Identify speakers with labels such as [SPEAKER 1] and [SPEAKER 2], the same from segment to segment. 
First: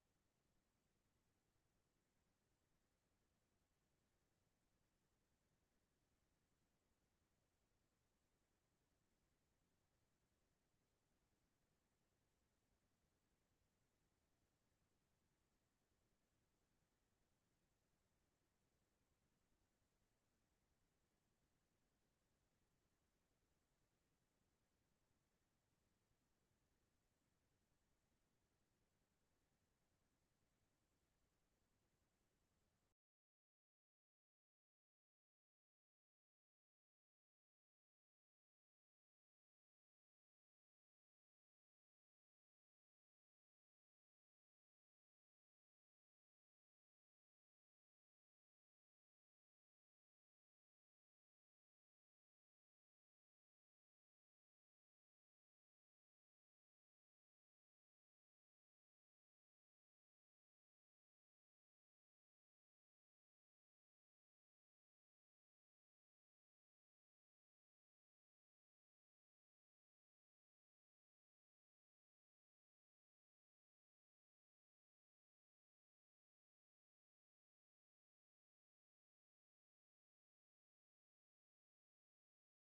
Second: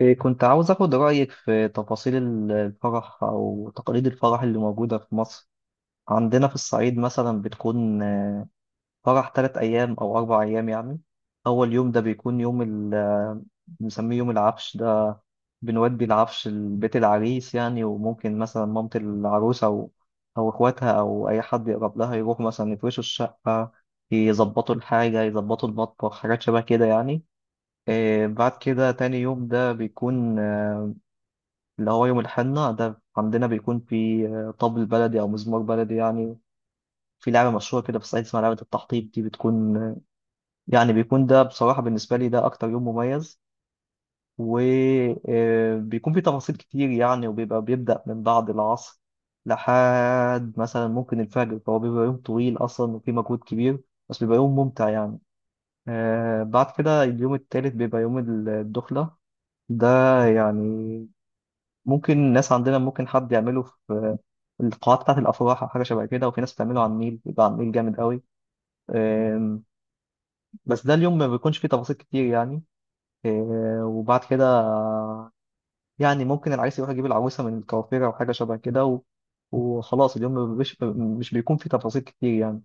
[SPEAKER 1] كنت عاوز أخد رأيك في تفاصيل الفرح أو تقاليد الفرح اللي موجودة في مصر. عندنا في الصعيد مثلا بتكون فرح تلات أيام أو أربع أيام يعني. أول يوم ده بيكون يوم ال آه، بنسميه يوم العفش ده، بنودي العفش لبيت العريس يعني، وممكن مثلا مامة العروس أو إخواتها أو أي حد يقرب لها يروح مثلا يفرشوا الشقة، يظبطوا الحاجة، يظبطوا المطبخ، حاجات شبه كده يعني. إيه بعد كده تاني يوم ده بيكون اللي هو يوم الحنة، ده عندنا بيكون في طبل بلدي أو مزمار بلدي يعني. في لعبة مشهورة كده في الصعيد اسمها لعبة التحطيب، دي بتكون يعني بيكون ده بصراحة بالنسبة لي ده أكتر يوم مميز، وبيكون في تفاصيل كتير يعني، وبيبقى بيبدأ من بعد العصر لحد مثلا ممكن الفجر، فهو بيبقى يوم طويل أصلا وفي مجهود كبير بس بيبقى يوم ممتع يعني. بعد كده اليوم التالت بيبقى يوم الدخلة، ده يعني ممكن الناس عندنا ممكن حد يعمله في القاعات بتاعت الافراح او حاجه شبه كده، وفي ناس بتعمله على النيل، بيبقى على النيل جامد قوي. أم، بس ده اليوم ما بيكونش فيه تفاصيل كتير يعني. وبعد كده يعني ممكن العريس يروح يجيب العروسه من الكوافيره او حاجه شبه كده وخلاص اليوم ما بيبقاش- مش بيكون فيه تفاصيل كتير يعني.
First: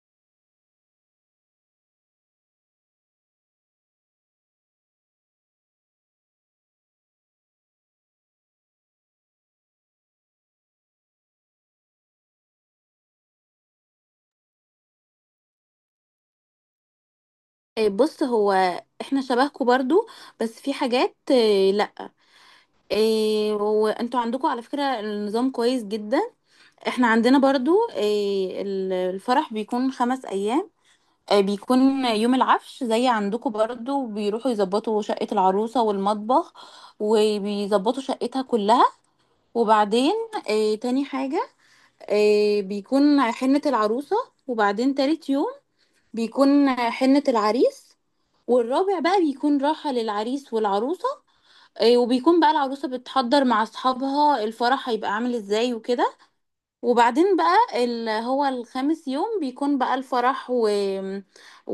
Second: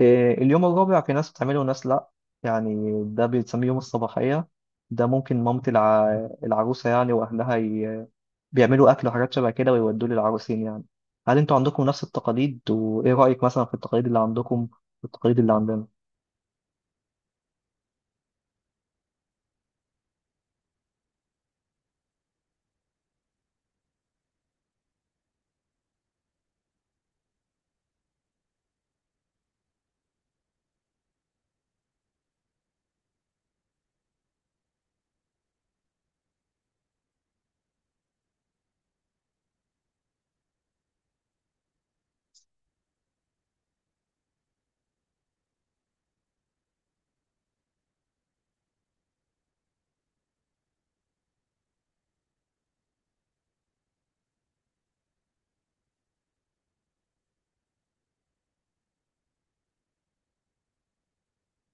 [SPEAKER 1] اليوم الرابع في ناس بتعمله وناس لا، يعني ده بيتسميه يوم الصباحيه، ده ممكن العروسة يعني وأهلها بيعملوا أكل وحاجات شبه كده ويودوه للعروسين يعني. هل أنتوا عندكم نفس التقاليد، وإيه رأيك مثلا في التقاليد اللي عندكم والتقاليد اللي عندنا؟
[SPEAKER 2] إيه، بص هو احنا شبهكم برضو. بس في حاجات، إيه، لا. إيه، وانتوا عندكم على فكرة النظام كويس جدا. احنا عندنا برضو إيه الفرح بيكون 5 ايام. إيه بيكون يوم العفش زي عندكم برضو، بيروحوا يظبطوا شقة العروسة والمطبخ، وبيظبطوا شقتها كلها. وبعدين إيه تاني حاجة، إيه بيكون حنة العروسة. وبعدين تالت يوم بيكون حنة العريس. والرابع بقى بيكون راحة للعريس والعروسة. وبيكون بقى العروسة بتحضر مع أصحابها الفرح هيبقى عامل ازاي وكده. وبعدين بقى هو الخامس يوم بيكون بقى الفرح و...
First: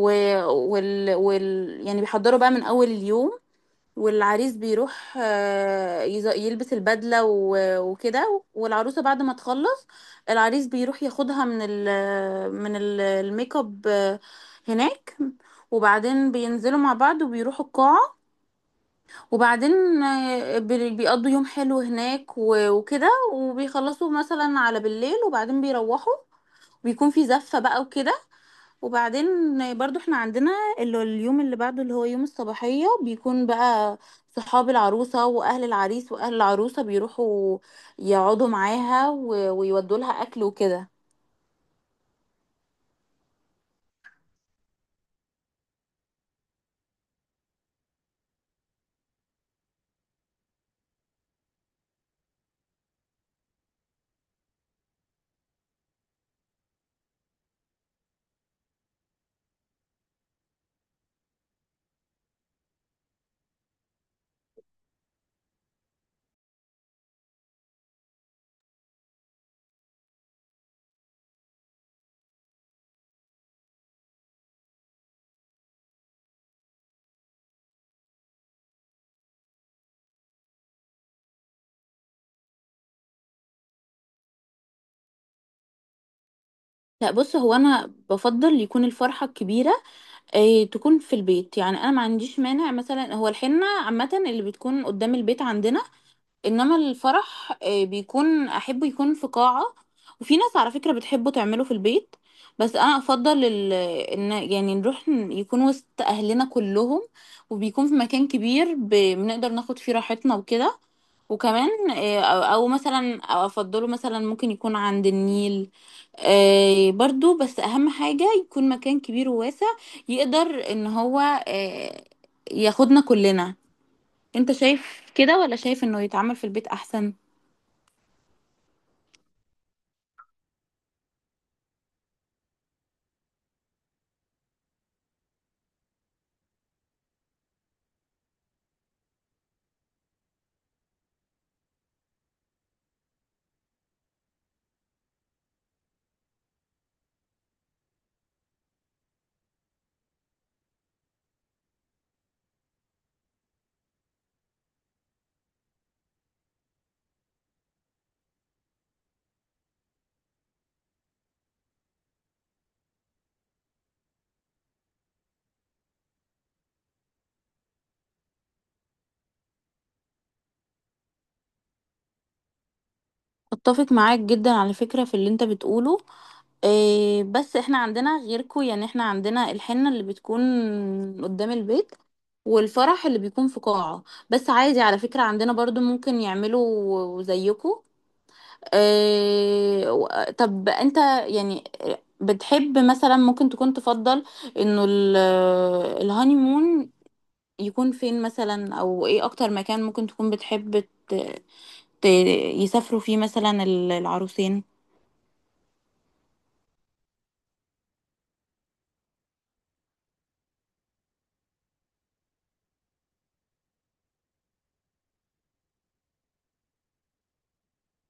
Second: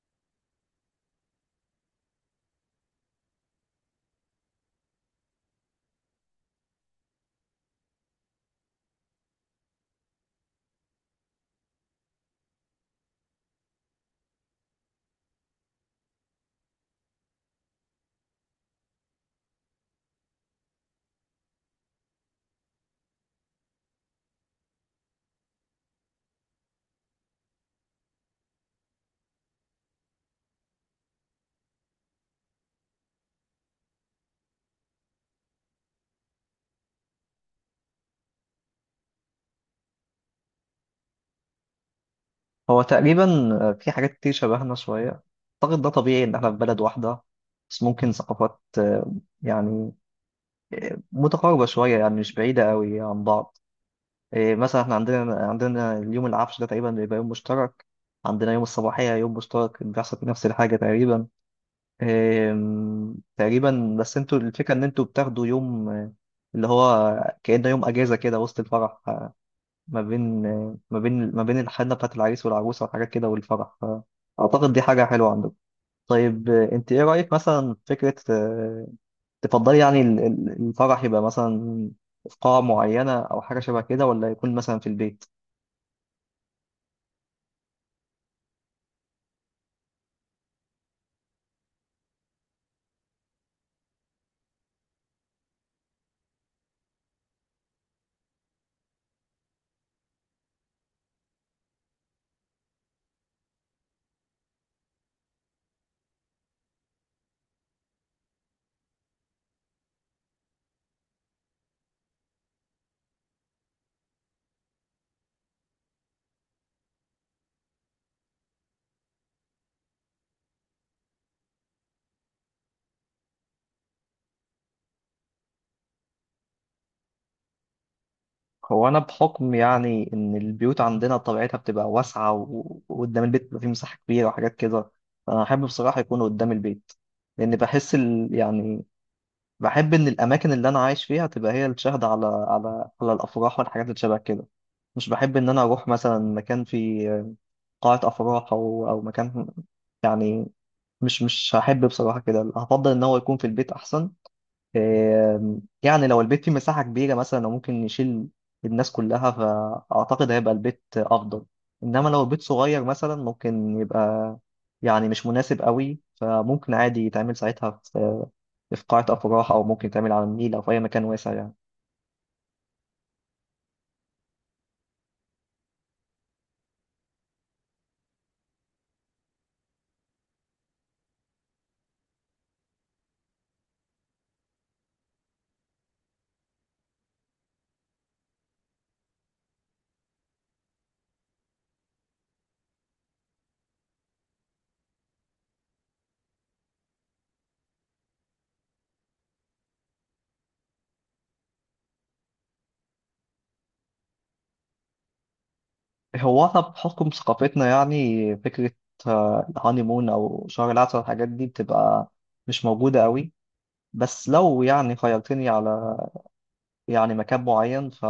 [SPEAKER 2] يعني بيحضروا بقى من أول اليوم. والعريس بيروح، يلبس البدلة وكده، والعروسة بعد ما تخلص العريس بيروح ياخدها من الميك اب، هناك. وبعدين بينزلوا مع بعض وبيروحوا القاعة. وبعدين بيقضوا يوم حلو هناك وكده، وبيخلصوا مثلا على بالليل، وبعدين بيروحوا. بيكون في زفة بقى وكده. وبعدين برضو احنا عندنا اللي اليوم اللي بعده اللي هو يوم الصباحية بيكون بقى صحاب العروسة وأهل العريس وأهل العروسة بيروحوا يقعدوا معاها ويودوا لها أكل وكده.
[SPEAKER 1] هو تقريبا في حاجات كتير شبهنا شوية، أعتقد ده طبيعي إن إحنا في بلد واحدة، بس ممكن ثقافات يعني متقاربة شوية يعني مش بعيدة قوي عن بعض. مثلا إحنا عندنا اليوم العفش ده تقريبا بيبقى يوم مشترك، عندنا يوم الصباحية يوم مشترك بيحصل فيه نفس الحاجة تقريبا. تقريبا بس انتوا الفكرة ان انتوا بتاخدوا يوم اللي هو كأنه يوم اجازة كده وسط الفرح، ما بين الحنة بتاعت العريس والعروسة وحاجات كده والفرح، اعتقد دي حاجة حلوة عندكم. طيب انت ايه رأيك مثلا في فكرة تفضلي يعني الفرح يبقى مثلا في قاعة معينة او حاجة شبه كده، ولا يكون مثلا في البيت؟
[SPEAKER 2] لا، بص هو أنا بفضل يكون الفرحة الكبيرة اه تكون في البيت. يعني أنا ما عنديش مانع، مثلا هو الحنة عامة اللي بتكون قدام البيت عندنا. انما الفرح بيكون احبه يكون في قاعة. وفي ناس على فكرة بتحبه تعمله في البيت. بس انا افضل ان يعني نروح، يكون وسط اهلنا كلهم، وبيكون في مكان كبير بنقدر ناخد فيه راحتنا وكده. وكمان آه، او أو مثلا، أو افضله مثلا ممكن يكون عند النيل، برضو، بس اهم حاجة يكون مكان كبير وواسع يقدر ان هو، آه، ياخدنا كلنا. انت شايف كده ولا شايف انه يتعمل في البيت احسن؟
[SPEAKER 1] هو أنا بحكم يعني إن البيوت عندنا طبيعتها بتبقى واسعة وقدام البيت بيبقى فيه مساحة كبيرة وحاجات كده، فأنا أحب بصراحة يكون قدام البيت، لأن بحس يعني بحب إن الأماكن اللي أنا عايش فيها تبقى هي الشاهدة على على الأفراح والحاجات اللي شبه كده. مش بحب إن أنا أروح مثلا مكان فيه قاعة أفراح أو مكان يعني، مش هحب بصراحة كده، هفضل إن هو يكون في البيت أحسن. يعني لو البيت فيه مساحة كبيرة مثلا أو ممكن يشيل الناس كلها فأعتقد هيبقى البيت أفضل، إنما لو البيت صغير مثلا ممكن يبقى يعني مش مناسب قوي، فممكن عادي يتعمل ساعتها في في قاعة أفراح أو ممكن يتعمل على النيل أو في أي مكان واسع يعني.
[SPEAKER 2] اتفق معاك جدا على فكرة في اللي انت بتقوله. إيه بس احنا عندنا غيركو، يعني احنا عندنا الحنة اللي بتكون قدام البيت والفرح اللي بيكون في قاعة. بس عادي على فكرة عندنا برضو ممكن يعملوا زيكو. إيه طب انت يعني بتحب مثلا ممكن تكون تفضل انه الهانيمون يكون فين مثلا، او ايه اكتر مكان ممكن تكون بتحب ت- يسافروا فيه مثلا العروسين؟
[SPEAKER 1] هو إحنا بحكم ثقافتنا يعني فكرة الهانيمون أو شهر العسل والحاجات دي بتبقى مش موجودة قوي. بس لو يعني خيرتني على يعني مكان معين، ف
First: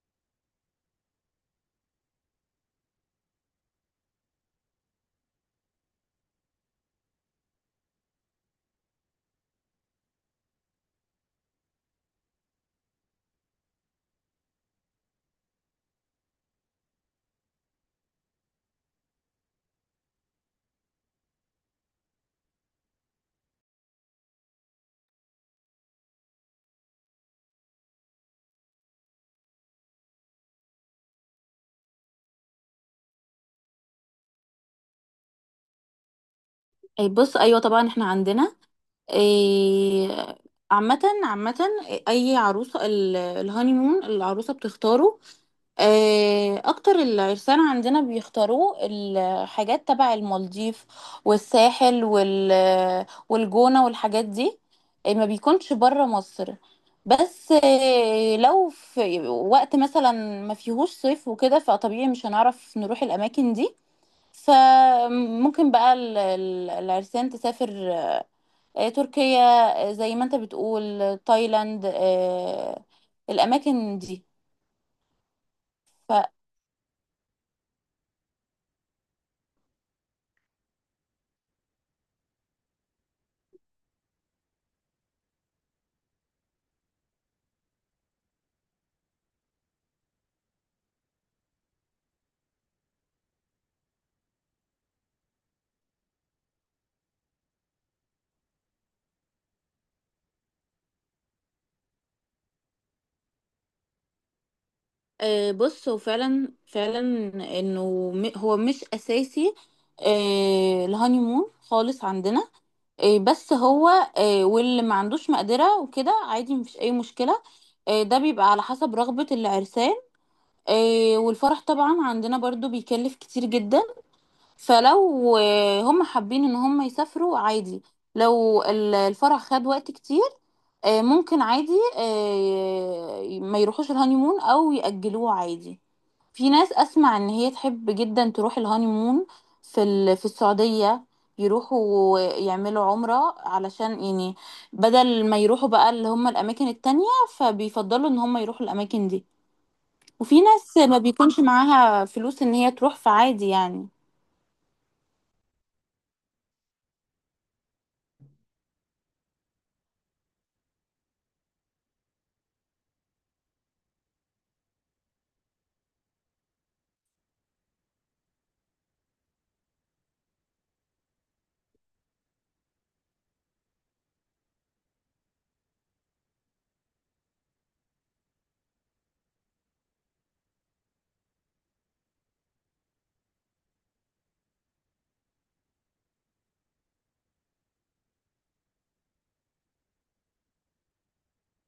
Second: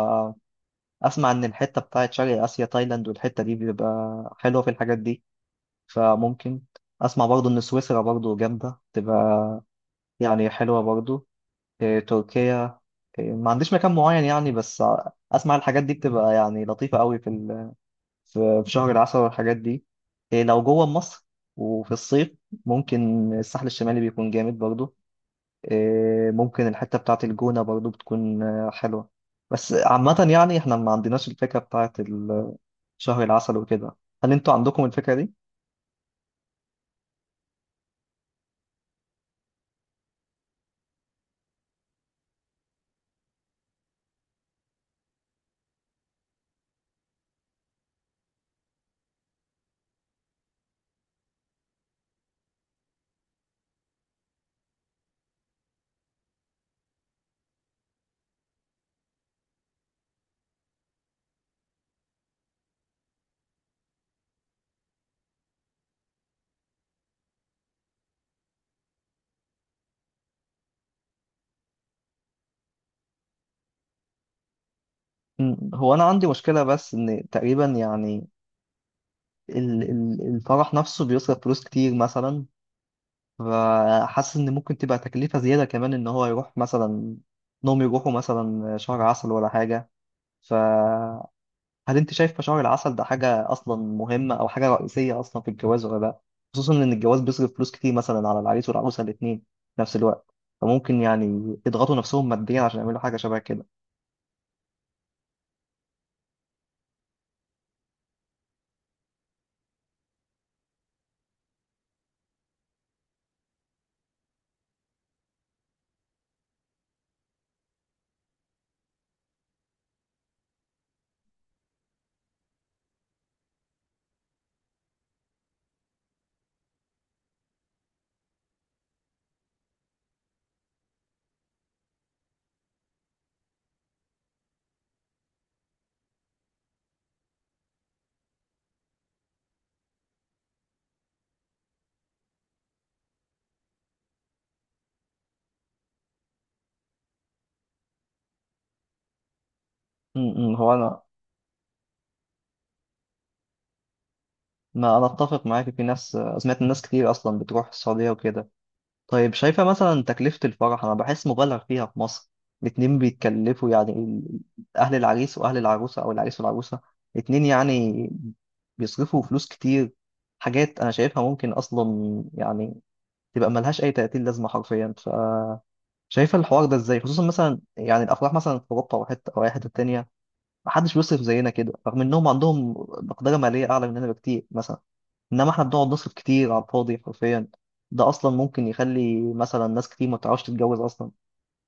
[SPEAKER 1] اسمع ان الحته بتاعت شرق اسيا تايلاند والحته دي بيبقى حلوه في الحاجات دي، فممكن اسمع برضو ان سويسرا برضو جامده تبقى يعني حلوه برضو. تركيا. ما عنديش مكان معين يعني، بس اسمع الحاجات دي بتبقى يعني لطيفه قوي في في شهر العسل والحاجات دي. لو جوه مصر وفي الصيف ممكن الساحل الشمالي بيكون جامد برضو. ممكن الحته بتاعت الجونه برضو بتكون حلوه. بس عامة يعني احنا ما عندناش الفكرة بتاعت شهر العسل وكده. هل انتوا عندكم الفكرة دي؟
[SPEAKER 2] إيه بص ايوه طبعا احنا عندنا، إيه، عامة عامة اي عروسة الهانيمون العروسة بتختاره. اكتر العرسان عندنا بيختاروا الحاجات تبع المالديف والساحل والجونة والحاجات دي. ما بيكونش بره مصر. بس لو في وقت مثلا ما فيهوش صيف وكده فطبيعي مش هنعرف نروح الاماكن دي، فممكن بقى العرسان تسافر تركيا، زي ما انت بتقول تايلاند، الأماكن دي.
[SPEAKER 1] مم. هو انا
[SPEAKER 2] ف
[SPEAKER 1] عندي مشكلة بس ان تقريبا يعني الفرح نفسه بيصرف فلوس كتير مثلا، فحاسس ان ممكن تبقى تكلفة زيادة كمان ان هو يروح مثلا انهم يروحوا مثلا شهر عسل ولا حاجة. فهل انت شايف شهر العسل ده حاجة اصلا مهمة او حاجة رئيسية اصلا في الجواز ولا لا؟ خصوصا ان الجواز بيصرف فلوس كتير مثلا على العريس والعروسة الاتنين في نفس الوقت، فممكن يعني يضغطوا نفسهم ماديا عشان يعملوا حاجة شبه كده.
[SPEAKER 2] آه، بص هو فعلا فعلا انه هو مش اساسي، الهانيمون خالص عندنا. بس هو، واللي ما عندوش مقدرة وكده عادي مفيش اي مشكلة. ده بيبقى على حسب رغبة العرسان. والفرح طبعا عندنا برضو بيكلف كتير جدا. فلو هم حابين ان هم يسافروا عادي، لو الفرح خد وقت كتير، ممكن عادي ما يروحوش الهانيمون او يأجلوه عادي. في ناس اسمع ان هي تحب جدا تروح الهانيمون في في السعودية، يروحوا يعملوا عمرة علشان يعني بدل ما يروحوا بقى اللي هم الاماكن التانية، فبيفضلوا ان هم يروحوا الاماكن دي. وفي
[SPEAKER 1] م- م. هو
[SPEAKER 2] ناس ما
[SPEAKER 1] انا
[SPEAKER 2] بيكونش معاها فلوس ان هي تروح فعادي يعني.
[SPEAKER 1] ما انا اتفق معاك في ناس، سمعت الناس كتير اصلا بتروح السعوديه وكده. طيب شايفه مثلا تكلفه الفرح انا بحس مبالغ فيها في مصر، الاتنين بيتكلفوا يعني اهل العريس واهل العروسه او العريس والعروسه الاتنين يعني بيصرفوا فلوس كتير، حاجات انا شايفها ممكن اصلا يعني تبقى ملهاش اي تأتين لازمه حرفيا. فشايفه الحوار ده ازاي، خصوصا مثلا يعني الافراح مثلا في اوروبا او حته او اي حته تانيه محدش بيصرف زينا كده، رغم انهم عندهم مقدره ماليه اعلى مننا بكتير مثلا، انما احنا بنقعد نصرف كتير على الفاضي حرفيا. ده اصلا ممكن يخلي مثلا ناس كتير ما بتعرفش تتجوز اصلا.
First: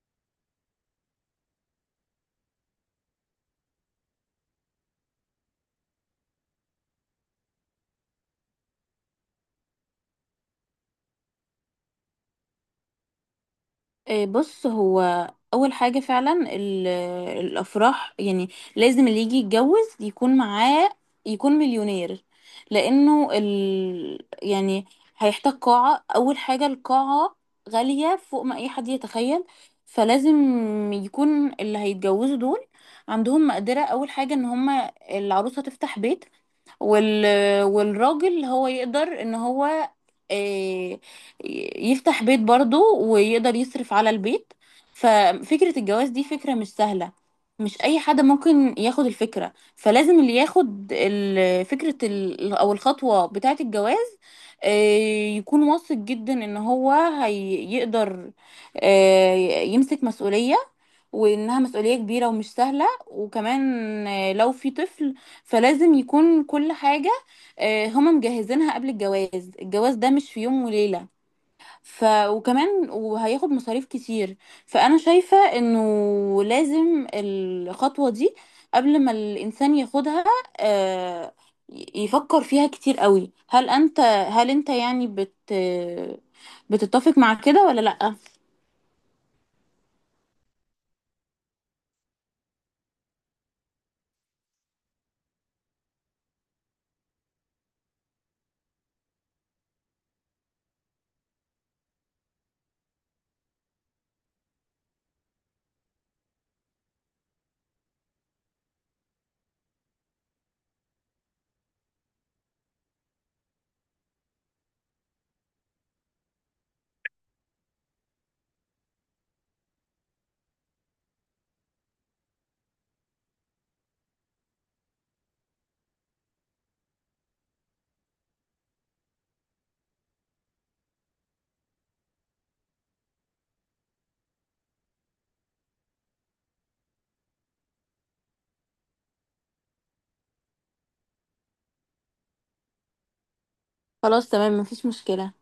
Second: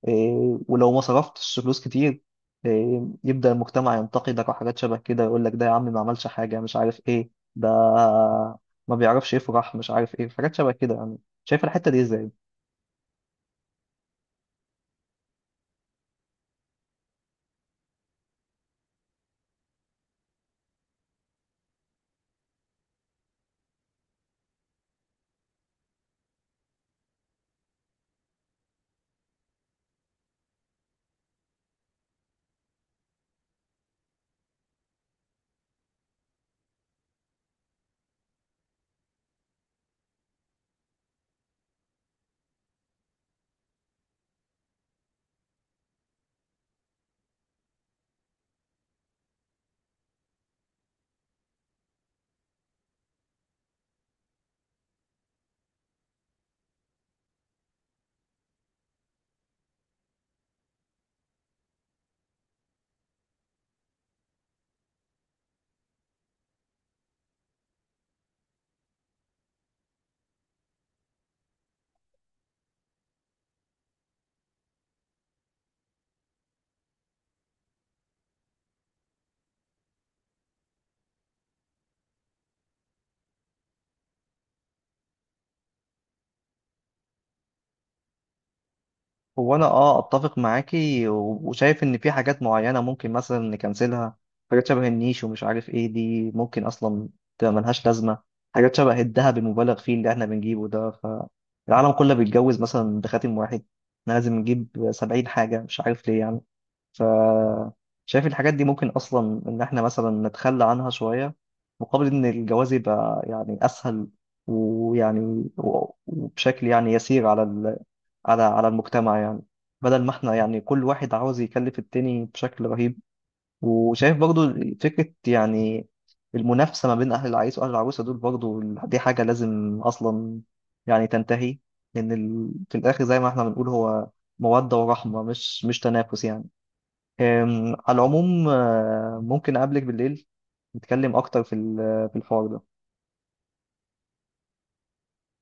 [SPEAKER 1] إيه ولو ما صرفتش فلوس كتير، إيه يبدأ المجتمع ينتقدك وحاجات شبه كده، يقول لك ده يا عم ما عملش حاجة، مش عارف ايه، ده ما بيعرفش يفرح، مش عارف ايه، حاجات شبه كده يعني. شايف الحتة دي ازاي؟
[SPEAKER 2] إيه بص هو اول حاجه فعلا الافراح يعني لازم اللي يجي يتجوز يكون معاه، يكون مليونير. لانه يعني هيحتاج قاعه، اول حاجه القاعه غاليه فوق ما اي حد يتخيل. فلازم يكون اللي هيتجوزوا دول عندهم مقدره، اول حاجه ان هما العروسه تفتح بيت وال... والراجل هو يقدر ان هو، آه، يفتح بيت برضه ويقدر يصرف على البيت. ففكرة الجواز دي فكرة مش سهلة، مش اي حد ممكن ياخد الفكرة. فلازم اللي ياخد فكرة او الخطوة بتاعة الجواز يكون واثق جدا ان هو هيقدر يمسك مسؤولية، وانها مسؤولية كبيرة ومش سهلة. وكمان لو في طفل فلازم يكون كل حاجة هما مجهزينها قبل الجواز. الجواز ده مش في يوم وليلة. وكمان وهياخد مصاريف كتير. فأنا شايفة إنه لازم الخطوة دي قبل ما الإنسان ياخدها آه، يفكر فيها كتير قوي. هل أنت يعني بتتفق مع كده ولا لأ؟
[SPEAKER 1] هو انا اه اتفق معاكي وشايف ان في حاجات معينه ممكن مثلا نكنسلها، حاجات شبه النيش ومش عارف ايه، دي ممكن اصلا تبقى ملهاش لازمه. حاجات شبه الذهب المبالغ فيه اللي احنا بنجيبه ده، فالعالم كله بيتجوز مثلا بخاتم واحد، احنا لازم نجيب سبعين حاجه مش عارف ليه يعني. ف شايف الحاجات دي ممكن اصلا ان احنا مثلا نتخلى عنها شويه مقابل ان الجواز يبقى يعني اسهل، ويعني وبشكل يعني يسير على على المجتمع يعني، بدل ما احنا يعني كل واحد عاوز يكلف التاني بشكل رهيب. وشايف برضو فكرة يعني المنافسة ما بين أهل العريس وأهل العروسة دول برضو، دي حاجة لازم أصلا يعني تنتهي، لأن في الآخر زي ما احنا بنقول هو مودة ورحمة، مش تنافس يعني. على العموم ممكن أقابلك بالليل نتكلم أكتر في في الحوار ده.
[SPEAKER 2] خلاص تمام مفيش مشكلة.